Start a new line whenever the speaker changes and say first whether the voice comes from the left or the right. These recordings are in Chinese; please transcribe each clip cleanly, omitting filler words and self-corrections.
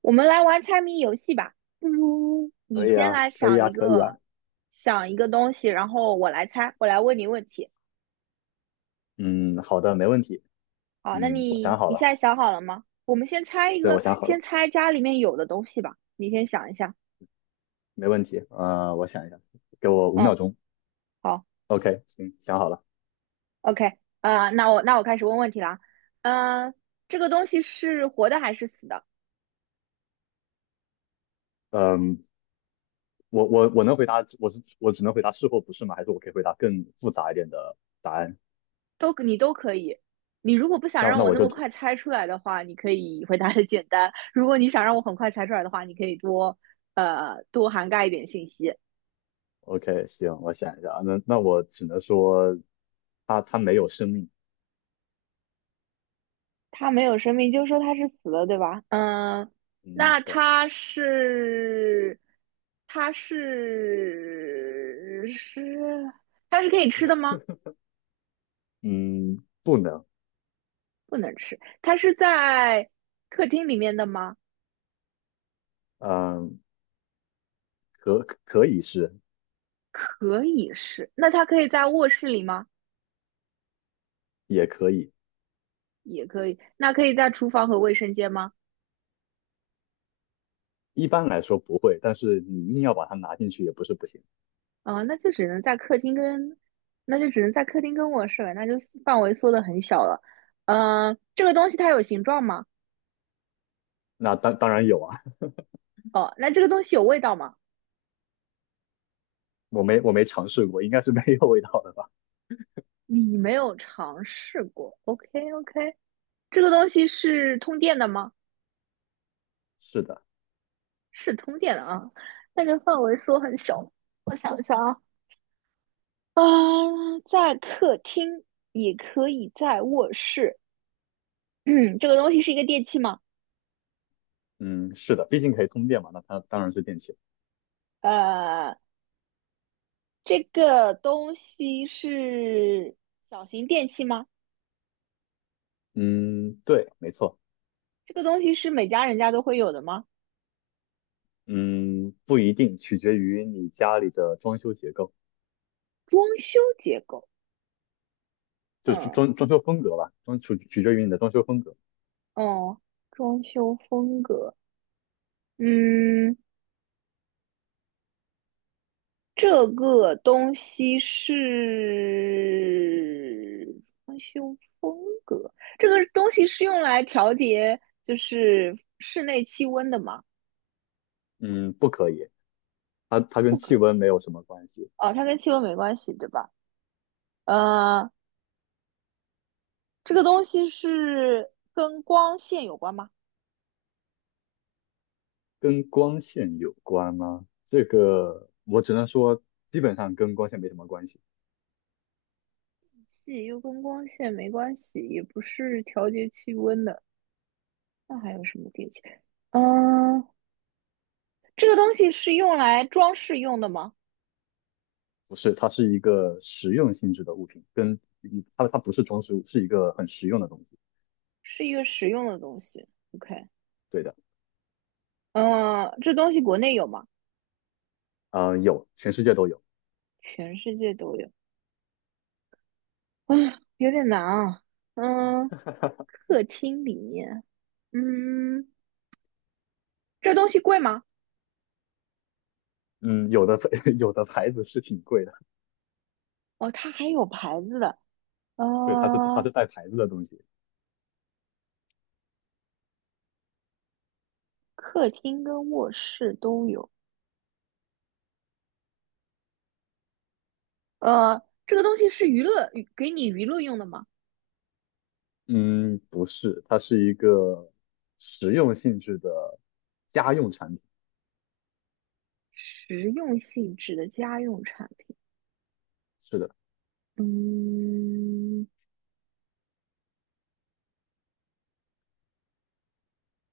right: 我们来玩猜谜游戏吧，不如你
left: 可以
right: 先
left: 啊，
right: 来
left: 可以
right: 想
left: 啊，
right: 一
left: 可以
right: 个，
left: 啊。
right: 想一个东西，然后我来猜，我来问你问题。
left: 嗯，好的，没问题。
right: 好，那
left: 嗯，我想
right: 你
left: 好
right: 你现
left: 了，
right: 在想好了吗？我们先猜一
left: 对，
right: 个，
left: 我想好
right: 先
left: 了，
right: 猜家里面有的东西吧。你先想一下。
left: 没问题。我想一下，给我五秒
right: 嗯，
left: 钟。
right: 好
left: OK，行，想好了。
right: ，OK,那我开始问问题啦。嗯、这个东西是活的还是死的？
left: 嗯，我能回答，我只能回答是或不是吗？还是我可以回答更复杂一点的答案？
right: 都你都可以。你如果不想
left: 那
right: 让
left: 那
right: 我
left: 我
right: 那
left: 就
right: 么快猜出来的话，你可以回答的简单；如果你想让我很快猜出来的话，你可以多多涵盖一点信息。
left: OK，行，我想一下。那我只能说，它没有生命。
right: 它没有生命，就说它是死了，对吧？嗯，
left: 嗯，
right: 那
left: 对，
right: 它是它是是它是可以吃的吗？
left: 嗯，不能，
right: 不能吃。它是在客厅里面的吗？
left: 嗯，可可以是，
right: 可以是。那它可以在卧室里吗？
left: 也可以。
right: 也可以。那可以在厨房和卫生间吗？
left: 一般来说不会，但是你硬要把它拿进去也不是不行。
right: 啊，那就只能在客厅跟卧室了，那就范围缩得很小了。嗯、这个东西它有形状吗？
left: 那当然有啊，
right: 哦，那这个东西有味道吗？
left: 我没尝试过，应该是没有味道的吧？
right: 你没有尝试过。OK OK，这个东西是通电的吗？
left: 是的，
right: 是通电的啊，那就范围缩很小。我想一想啊，啊，在客厅也可以在卧室。嗯，这个东西是一个电器吗？
left: 嗯，是的，毕竟可以通电嘛，那它当然是电器。
right: 呃，这个东西是小型电器吗？
left: 嗯，对，没错，
right: 这个东西是每家人家都会有的吗？
left: 嗯，不一定，取决于你家里的装修结构，
right: 装修结构，
left: 就是
right: 嗯，
left: 装修风格吧，取决于你的装修风格。
right: 哦，装修风格，嗯，这个东西是装修风格，这个东西是用来调节就是室内气温的吗？
left: 嗯，不可以，它跟
right: 不
left: 气
right: 可以，
left: 温没有什么关系，
right: 哦，它跟气温没关系，对吧？呃，这个东西是跟光线有关吗？
left: 跟光线有关吗？这个我只能说，基本上跟光线没什么关系。
right: 洗又跟光线没关系，也不是调节气温的。那还有什么电器？嗯，这个东西是用来装饰用的吗？
left: 不是，它是一个实用性质的物品，它不是装饰物，是一个很实用的东西。
right: 是一个实用的东西。OK,
left: 对的，
right: 嗯，这东西国内有吗？
left: 啊，有，全世界都有。
right: 全世界都有。啊，有点难啊。嗯，客厅里面，嗯，这东西贵吗？
left: 嗯，有的 有的牌子是挺贵的，
right: 哦，它还有牌子的。
left: 对，它是它
right: 啊。
left: 是带牌子的东西。
right: 客厅跟卧室都有。呃，这个东西是娱乐，给你娱乐用的吗？
left: 嗯，不是，它是一个实用性质的家用产品。
right: 实用性质的家用产品。
left: 是的，
right: 嗯，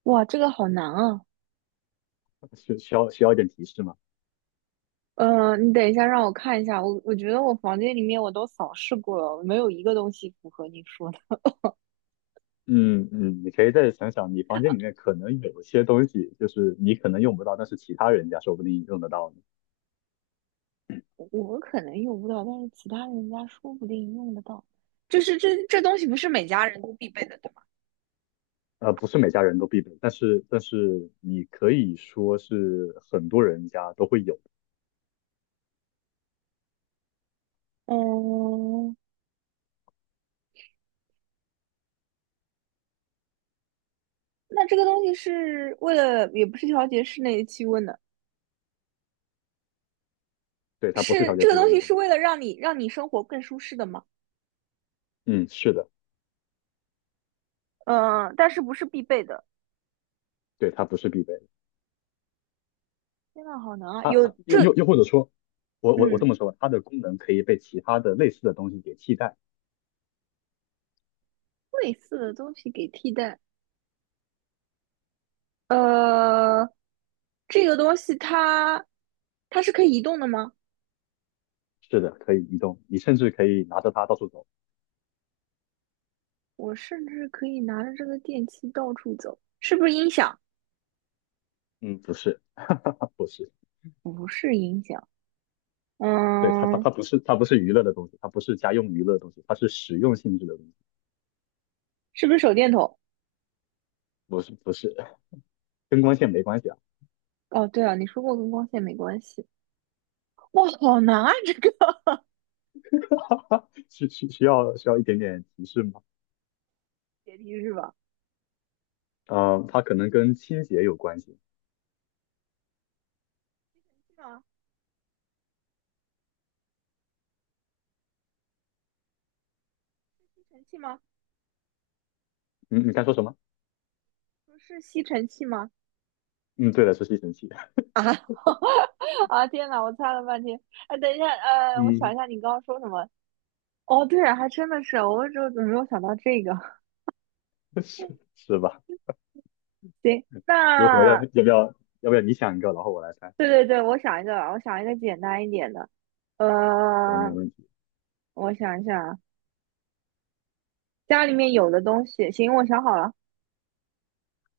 right: 哇，这个好难啊。
left: 需要一点提示吗？
right: 你等一下，让我看一下。我觉得我房间里面我都扫视过了，没有一个东西符合你说的。
left: 嗯嗯，你可以再想想，你房间里面可能有一些东西，就是你可能用不到，但是其他人家说不定用得到呢。
right: 我可能用不到，但是其他人家说不定用得到。就是这东西不是每家人都必备的，对吧？
left: 不是每家人都必备，但是你可以说是很多人家都会有的。
right: 嗯，那这个东西是为了，也不是调节室内气温的，
left: 对，它不是
right: 是
left: 调节
right: 这个
left: 气
right: 东
left: 温的
right: 西
left: 东
right: 是
left: 西。
right: 为了让你生活更舒适的吗？
left: 嗯，是的，
right: 嗯，但是不是必备的。
left: 对，它不是必备的。
right: 天呐，好难啊！
left: 它
right: 有
left: 它又
right: 这
left: 又又或者说，我
right: 嗯
left: 这么说吧，它的功能可以被其他的类似的东西给替代。
right: 类似的东西给替代，呃，这个东西它它是可以移动的吗？
left: 是的，可以移动，你甚至可以拿着它到处走。
right: 我甚至可以拿着这个电器到处走，是不是音响？
left: 嗯，不是，它不是，对，它它
right: 嗯，
left: 它不是它不是娱乐的东西，它不是家用娱乐的东西，它是实用性质的东西。
right: 是不是手电筒？
left: 不是不是，跟光线没关系啊。
right: 哦，对啊，你说过跟光线没关系。哇，好难啊！这个
left: 需要一点点提示吗？
right: 解题是吧？
left: 嗯、它可能跟清洁有关系。
right: 是吗？吸尘器吗？
left: 嗯，你刚说什么？
right: 不是吸尘器吗？
left: 嗯，对的，是吸尘器。
right: 啊 啊！天呐，我猜了半天。哎，等一下，我想
left: 嗯，
right: 一下，你刚刚说什么？哦，对啊，还真的是，我就怎么没有想到这个。
left: 是是吧？
right: 行，
left: 如何要要
right: 那
left: 不要要不要你想一个，然后我来猜？
right: 对对对，我想一个简单一点的。呃，
left: 行，没问题。
right: 我想一下啊，家里面有的东西，行，我想好了。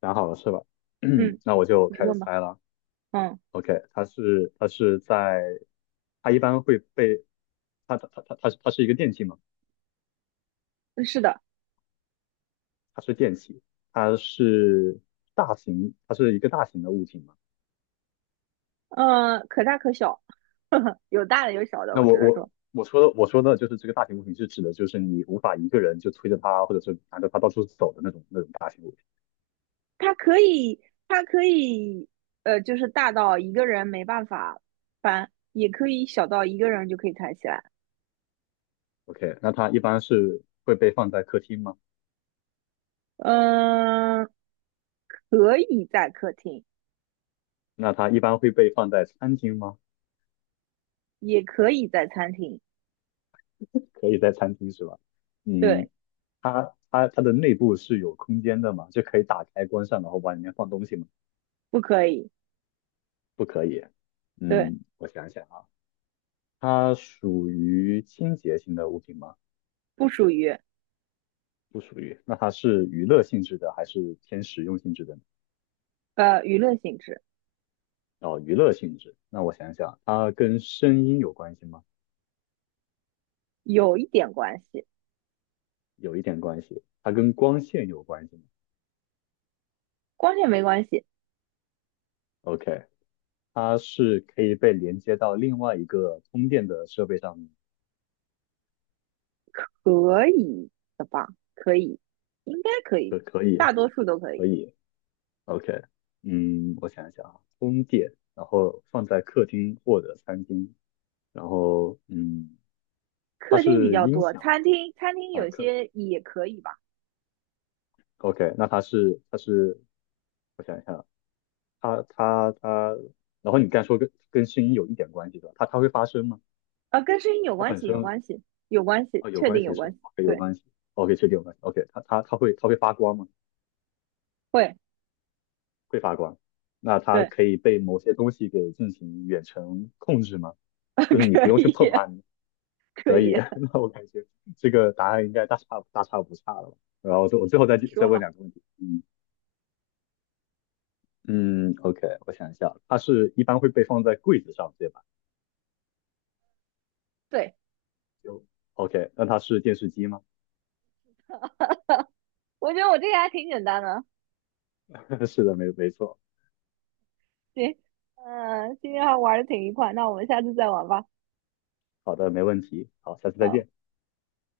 left: 想好了是吧？
right: 嗯，
left: 那我就
right: 你
left: 开始
right: 问吧。
left: 猜了。
right: 嗯，
left: OK，它是它是在它一般会被它是一个电器嘛？
right: 是的，
left: 它是电器，它是它是一个大型的物体嘛？
right: 可大可小，有大的有小的，
left: 那
right: 我
left: 我
right: 只能
left: 我
right: 说，
left: 我说的我说的就是这个大型物品是指的就是你无法一个人就推着它或者是拿着它到处走的那种大型物品。
right: 它可以，它可以，就是大到一个人没办法搬，也可以小到一个人就可以抬起来。
left: OK，那它一般是会被放在客厅吗？
right: 嗯、可以在客厅。
left: 那它一般会被放在餐厅吗？
right: 也可以在餐厅，
left: 可以在餐厅是吧？嗯，
right: 对，
left: 它的内部是有空间的嘛？就可以打开关上，然后往里面放东西吗？
right: 不可以，
left: 不可以。
right: 对，
left: 嗯，我想想啊，它属于清洁型的物品吗？
right: 不属于
left: 不属于。那它是娱乐性质的还是偏实用性质的呢？
right: 娱乐性质，
left: 哦，娱乐性质。那我想想，它跟声音有关系吗？
right: 有一点关系，
left: 有一点关系。它跟光线有关系吗
right: 光线没关系，
left: ？OK，它是可以被连接到另外一个充电的设备上面，
right: 可以的吧？可以，应该可以，
left: 可可
right: 大多数都可以。
left: 可以。OK，嗯，我想想啊，充电，然后放在客厅或者餐厅，然后嗯，它
right: 客厅比
left: 是
right: 较
left: 音
right: 多，
left: 响
right: 餐
left: 吗？
right: 厅餐厅
left: 啊，
right: 有些也可以吧？
left: OK，那它是它是，我想一下啊，它它它，然后你刚才说跟声音有一点关系的，它会发声吗？
right: 跟声音有
left: 它
right: 关
left: 本
right: 系，有
left: 身
right: 关系，有关系，
left: 哦，有
right: 确
left: 关
right: 定有
left: 系是
right: 关
left: 吧
right: 系，
left: ？OK，有
right: 对，
left: 关系，OK，确定有关系，OK，它会发光吗？
right: 会，
left: 会发光，那它
right: 对，
left: 可以被某些东西给进行远程控制吗？就是你不
right: 可
left: 用去
right: 以，
left: 碰它，你
right: 可
left: 可
right: 以，
left: 以。那我感觉这个答案应该大差不差了吧。然后我我最后
right: 你
left: 再
right: 说
left: 问
right: 吧。
left: 2个问题，嗯嗯，OK，我想一下，它是一般会被放在柜子上，对吧？
right: 对，
left: 就 OK，那它是电视机吗？
right: 我觉得我这个还挺简单的。
left: 是的，没错。
right: 行，嗯，今天还玩的挺愉快，那我们下次再玩吧。
left: 好的，没问题。好，下次再
right: 好。
left: 见。